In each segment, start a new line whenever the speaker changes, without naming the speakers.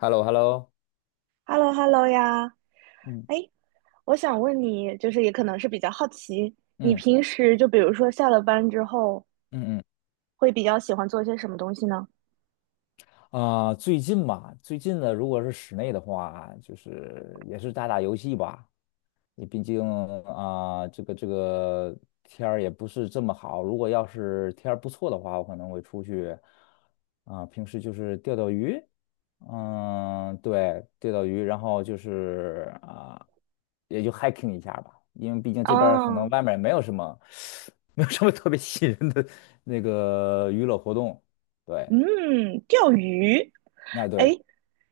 h e l l o h e l l o
hello hello 呀，
嗯
哎，我想问你，就是也可能是比较好奇，你
嗯
平时就比如说下了班之后，
嗯嗯
会比较喜欢做些什么东西呢？
最近嘛，最近呢，如果是室内的话，就是也是打打游戏吧。你毕竟这个天儿也不是这么好。如果要是天儿不错的话，我可能会出去平时就是钓钓鱼。嗯，对，钓钓鱼，然后就是也就 hiking 一下吧。因为毕竟
啊，
这边儿可能外面儿没有什么，没有什么特别吸引人的那个娱乐活动。对，
嗯，钓鱼。
那
哎，
对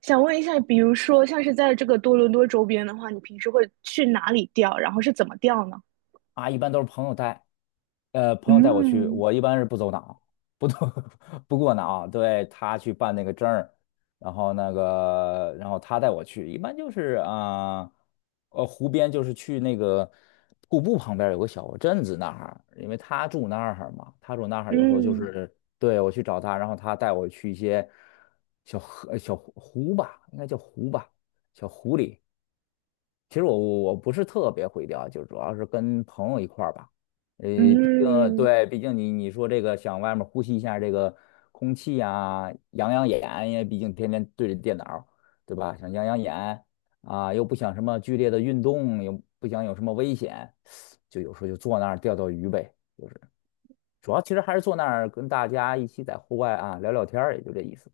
想问一下，比如说像是在这个多伦多周边的话，你平时会去哪里钓？然后是怎么钓呢？
啊，一般都是朋友带。朋友带我去，
嗯
我一般是不走脑，不走 不过脑，对，他去办那个证儿，然后那个，然后他带我去，一般就是啊，湖边就是去那个瀑布旁边有个小镇子那儿，因为他住那儿嘛，他住那儿有时候就
嗯
是对我去找他，然后他带我去一些小河、小湖湖吧，应该叫湖吧，小湖里。其实我不是特别会钓，就主要是跟朋友一块儿吧。呃，毕竟
嗯
对，毕竟你说这个想外面呼吸一下这个空气呀、养养眼，因为毕竟天天对着电脑，对吧？想养养眼啊，又不想什么剧烈的运动，又不想有什么危险，就有时候就坐那儿钓钓鱼呗。就是主要其实还是坐那儿跟大家一起在户外啊聊聊天儿也就这意思。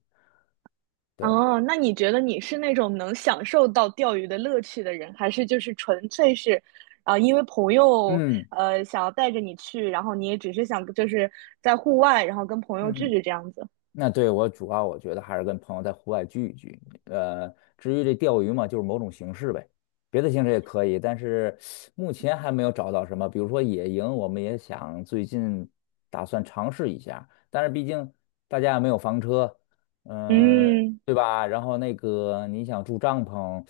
对，
哦，那你觉得你是那种能享受到钓鱼的乐趣的人，还是就是纯粹是，啊、因为朋友
嗯
想要带着你去，然后你也只是想就是在户外，然后跟朋友
嗯
聚
嗯
聚这样子？
那对我主要我觉得还是跟朋友在户外聚一聚。至于这钓鱼嘛，就是某种形式呗，别的形式也可以，但是目前还没有找到什么。比如说野营，我们也想最近打算尝试一下，但是毕竟大家也没有房车，嗯、
嗯，
对吧？然后那个你想住帐篷，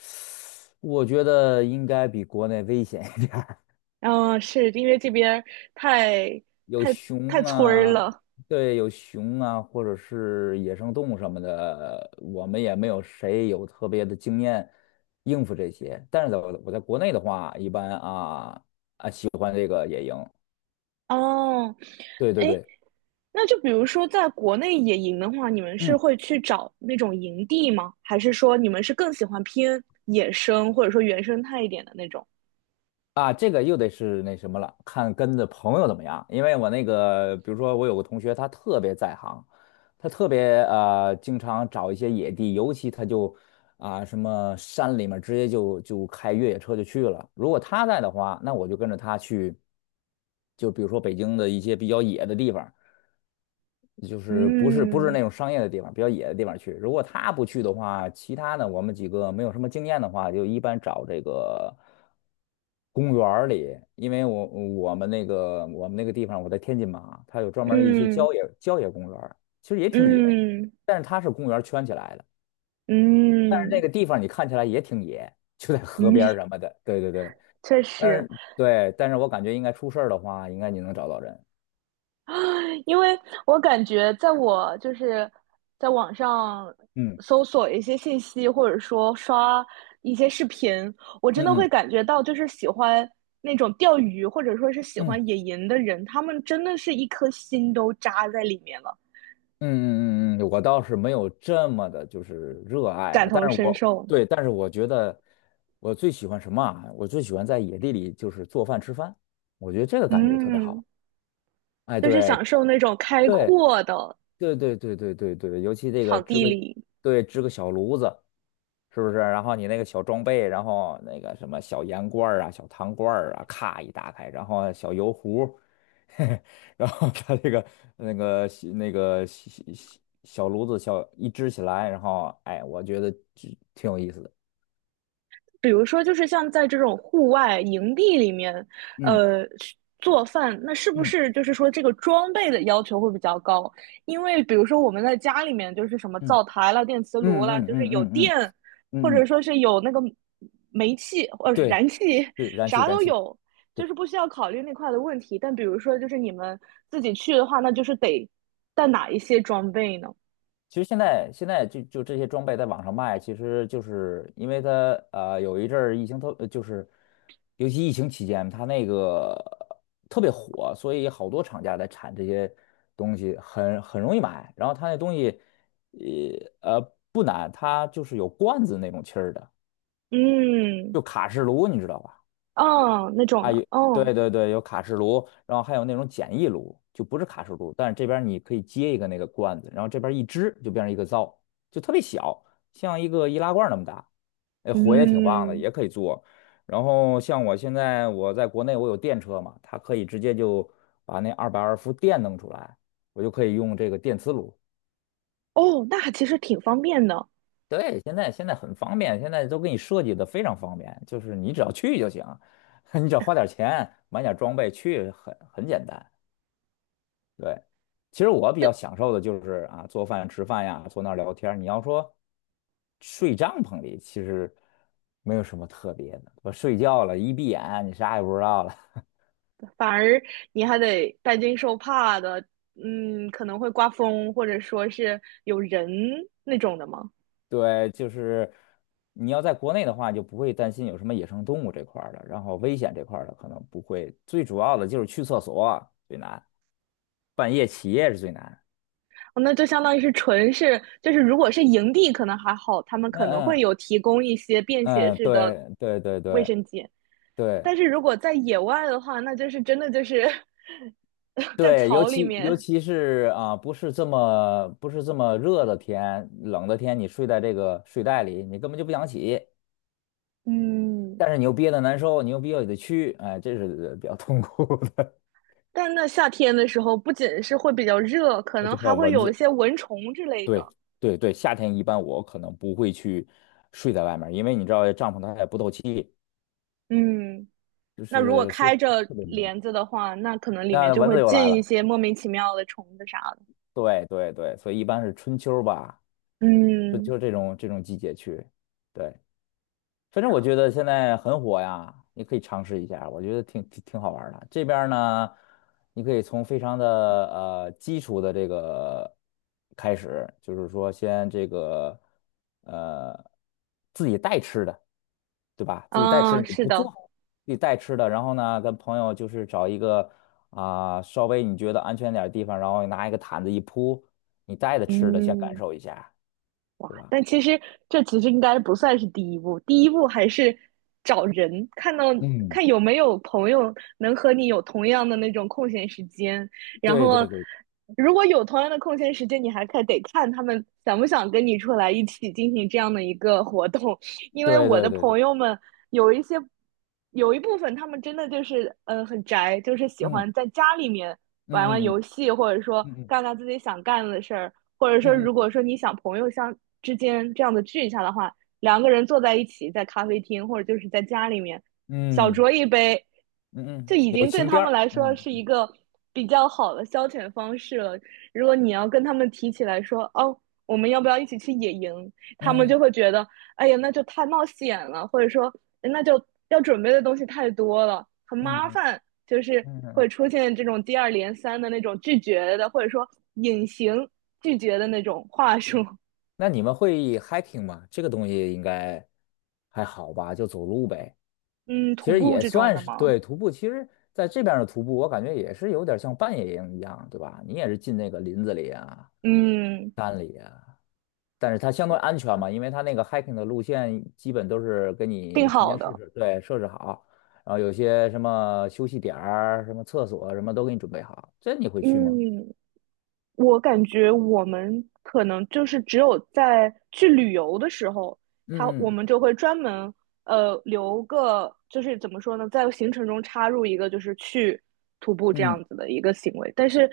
我觉得应该比国内危险一点。
嗯、是因为这边儿太
有
太太
熊
村儿
啊，
了。
对，有熊啊，或者是野生动物什么的，我们也没有谁有特别的经验应付这些。但是在我在国内的话，一般啊，
哦，
对对
哎，
对，
那就比如说在国内野营的话，你们是
嗯。
会去找那种营地吗？还是说你们是更喜欢偏野生或者说原生态一点的那种？
啊，这个又得是那什么了，看跟的朋友怎么样。因为我那个，比如说我有个同学，他特别在行，他特别经常找一些野地，尤其他就什么山里面直接就开越野车就去了。如果他在的话，那我就跟着他去，就比如说北京的一些比较野的地方，就是不是
嗯
那种商业的地方，比较野的地方去。如果他不去的话，其他呢，我们几个没有什么经验的话，就一般找这个公园儿里，因为我们那个我们那个地方，我在天津嘛，它有专门儿一些
嗯
郊野公园儿其实也挺野，
嗯
但是它是公园儿圈起来的，但是
嗯
那
嗯，
个地方你看起来也挺野，就在河边儿什 么的，对对对，
确
但
实，
是对，但是我感觉应该出事儿的话，应该你能找到人，
因为我感觉在我就是在网上
嗯
搜索一些信息，或者说刷一些视频，我真
嗯
的会
嗯
感觉到，就是喜欢那种钓鱼，或者说是喜
嗯。
欢野营的人，他们真的是一颗心都扎在里面了，
嗯嗯嗯嗯，我倒是没有这么的，就是热爱
感
吧。但
同
是
身
我
受。
对，但是我觉得我最喜欢什么啊？我最喜欢在野地里就是做饭吃饭，我觉得这个感觉特别
嗯，
好。哎，
就是
对
享受那种开
对
阔的
对对对对对对，尤其这个
场
支
地
个，
里。
对，支个小炉子，是不是？然后你那个小装备，然后那个什么小盐罐儿啊、小糖罐儿啊，咔一打开，然后小油壶，然后它这个那个小那个小小小炉子小一支起来，然后哎，我觉得就挺有意思的。
比如说，就是像在这种户外营地里面，
嗯
呃，做饭，那是不
嗯
是就是说这个装备的要求会比较高？因为比如说我们在家里面，就是什么
嗯
灶台了、电磁炉
嗯
了，
嗯嗯
就是有
嗯嗯嗯
电，或者
嗯，
说是有那个煤气或者
对，
燃气，
是燃气
啥
燃
都
气。对。
有，就是不需要考虑那块的问题。但比如说，就是你们自己去的话，那就是得带哪一些装备呢？
其实现在就这些装备在网上卖，其实就是因为它有一阵儿疫情就是尤其疫情期间，它那个特别火，所以好多厂家在产这些东西很容易买。然后它那东西不难，它就是有罐子那种气儿的，
嗯，
就卡式炉，你知道吧？
哦，那种的，哦，
对对对，有卡式炉，然后还有那种简易炉，就不是卡式炉，但是这边儿你可以接一个那个罐子，然后这边儿一支就变成一个灶，就特别小，像一个易拉罐儿那么大，哎，火也挺旺的，
嗯。
也可以做。然后像我现在我在国内我有电车嘛，它可以直接就把那220伏电弄出来，我就可以用这个电磁炉。
哦，那还其实挺方便的，
对，现在很方便，现在都给你设计的非常方便，就是你只要去就行，你只要花点钱买点装备去，很简单。对，其实我比
那
较享受的就是啊，做饭、吃饭呀，坐那儿聊天儿你要说睡帐篷里，其实没有什么特别的。我睡觉了，一闭眼，你啥也不知道了。
反而你还得担惊受怕的，嗯，可能会刮风，或者说是有人那种的吗？
对，就是你要在国内的话，就不会担心有什么野生动物这块儿的，然后危险这块儿的可能不会。最主要的就是去厕所最难，半夜起夜是最难。
哦，那就相当于是纯是，就是如果是营地可能还好，他们
嗯
可能会
嗯
有提供一些便携
嗯，
式的
对对对
卫
对
生间，
对，
但是如果在野外的话，那就是真的就是 在
对，尤
草里
其尤
面，
其是不是这么热的天，冷的天，你睡在这个睡袋里，你根本就不想起，
嗯。
但是你又憋得难受，你又憋得得屈，哎，这是比较痛苦的。
但那夏天的时候，不仅是会比较热，可
而
能
且还有
还会
蚊
有一
子，
些蚊虫之类
对
的。
对对，夏天一般我可能不会去睡在外面因为你知道帐篷它也不透气，
嗯，
就
那如果
是非
开着
特别闷。
帘子的话，那可能里面
那
就
蚊
会
子又来
进一
了，
些莫名其妙的虫子啥的。
对对对，所以一般是春秋吧，春
嗯，
秋这种季节去，对。反正我觉得现在很火呀，你可以尝试一下，我觉得挺好玩儿的。这边儿呢，你可以从非常的基础的这个开始，就是说先这个呃自己带吃的，对吧？自己带吃
啊，
的你
是
不做，
的，
自己带吃的，然后呢跟朋友就是找一个稍微你觉得安全点儿的地方，然后拿一个毯子一铺，你带着吃的先感
嗯。
受一下，对吧？
但其实这其实应该不算是第一步，第一步还是找人，看到
嗯，
看有没有朋友能和你有同样的那种空闲时间，然
对
后
对对
如果有同样的空闲时间，你还看得看他们想不想跟你出来一起进行这样的一个活动，因为
对
我的
对对对，
朋友们有一些有一部分他们真的就是很宅，就是喜
嗯
欢在家里面玩玩
嗯嗯
游戏，或者说
嗯。嗯
干干自己想干的事儿。或者说，如
嗯
果说你想朋友相之间这样子聚一下的话，两个人坐在一起，在咖啡厅或者就是在家里面小
嗯嗯
酌一杯，
嗯
就
嗯，
已
有
经对
情
他
调
们
儿，
来说
嗯
是一个比较好的消遣方式了。如果你要跟他们提起来说，哦，我们要不要一起去野营？他们
嗯
就会觉得，哎呀，那就太冒险了，或者说那就要准备的东西太多了，很麻
嗯
烦，就是
嗯。
会出现这种接二连三的那种拒绝的，或者说隐形拒绝的那种话术。
那你们会 hiking 吗？这个东西应该还好吧，就走路呗。
嗯，
其
徒
实
步
也
这种
算
的
是
吗？
对徒步。其实在这边儿的徒步，我感觉也是有点像半野营一样，对吧？你也是进那个林子里啊，
嗯，
但是它相对安全嘛，因为它那个 hiking 的路线基本都是给
定
你提
好
前设
的。
置，对，设置好，然后有些什么休息点儿、什么厕所什么都给你准备好。这你会去吗？
嗯，我感觉我们可能就是只有在去旅游的时候，他
嗯
我
嗯
们就会专门留个，就是怎么说呢，在行程中插入一个就是去徒步这
嗯
样子的一个行为。但是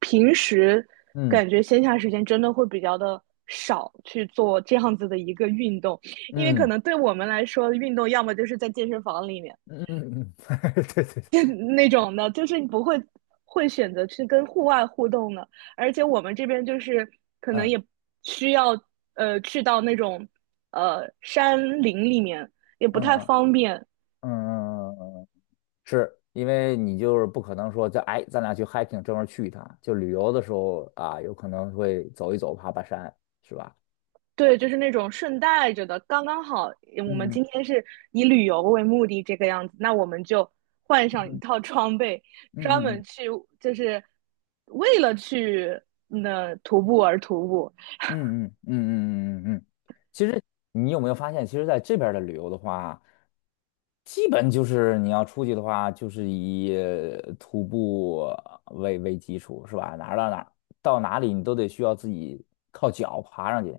平时
嗯
感觉闲暇时间真的会比较的少去做这样子的一个运动，因为可
嗯
能对我们来说，运动要么就是在健身房里面。
嗯嗯，嗯，对对对，
那种的，就是你不会会选择去跟户外互动的，而且我们这边就是可能
嗯
也需要去到那种山林里面，也不
嗯
太
嗯
方便。
嗯嗯，嗯嗯，是因为你就是不可能说，就哎，咱俩去 hiking 专门去一趟，就旅游的时候啊，有可能会走一走，爬爬山，是吧？
对，就是那种顺带着的，刚刚好。我们
嗯
今天是以旅游为目的这个样子，那我们就换上一套装备，专
嗯
门
嗯
去就是为了去那、徒步而徒步。
嗯嗯嗯嗯嗯嗯嗯嗯嗯。其实你有没有发现，其实在这边儿的旅游的话，基本就是你要出去的话，就是以徒步为基础，是吧？哪儿到哪儿，到哪里你都得需要自己靠脚爬上去。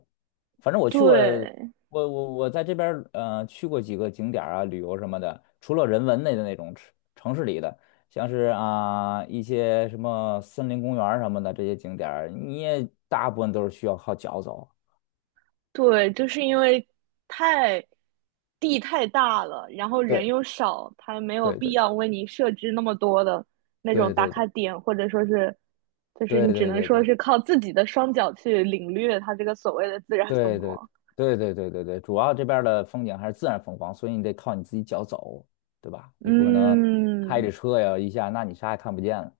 反正我去过，
对，
我在这边儿去过几个景点儿啊，旅游什么的，除了人文类的那种城市里的，像是一些什么森林公园儿什么的这些景点儿你也大部分都是需要靠脚走。
对，就是因为太地太大了，然后人
对
又少，他没有
对
必
对，
要为你设置那么多的那种
对
打
对对
卡点，或者说是，就是
对
你只
对
能
对对
说
对
是靠自己的双脚去领略它这个所谓的自然风
对对
光。
对对对对对，主要这边儿的风景还是自然风光，所以你得靠你自己脚走，对吧？你不可能开着
嗯，
车呀一下，那你啥也看不见了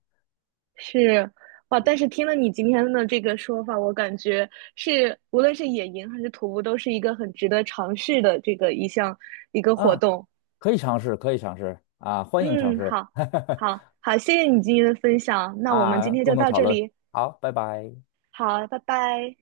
是哇，但是听了你今天的这个说法，我感觉是无论是野营还是徒步，都是一个很值得尝试的这个一个活
啊！
动。
可以尝试，可以尝试啊，欢迎尝
嗯，
试，
好，好，好，谢谢你今天的分享，那我们今
啊，
天就
共同
到
讨
这
论，
里，
好，拜拜。
好，拜拜。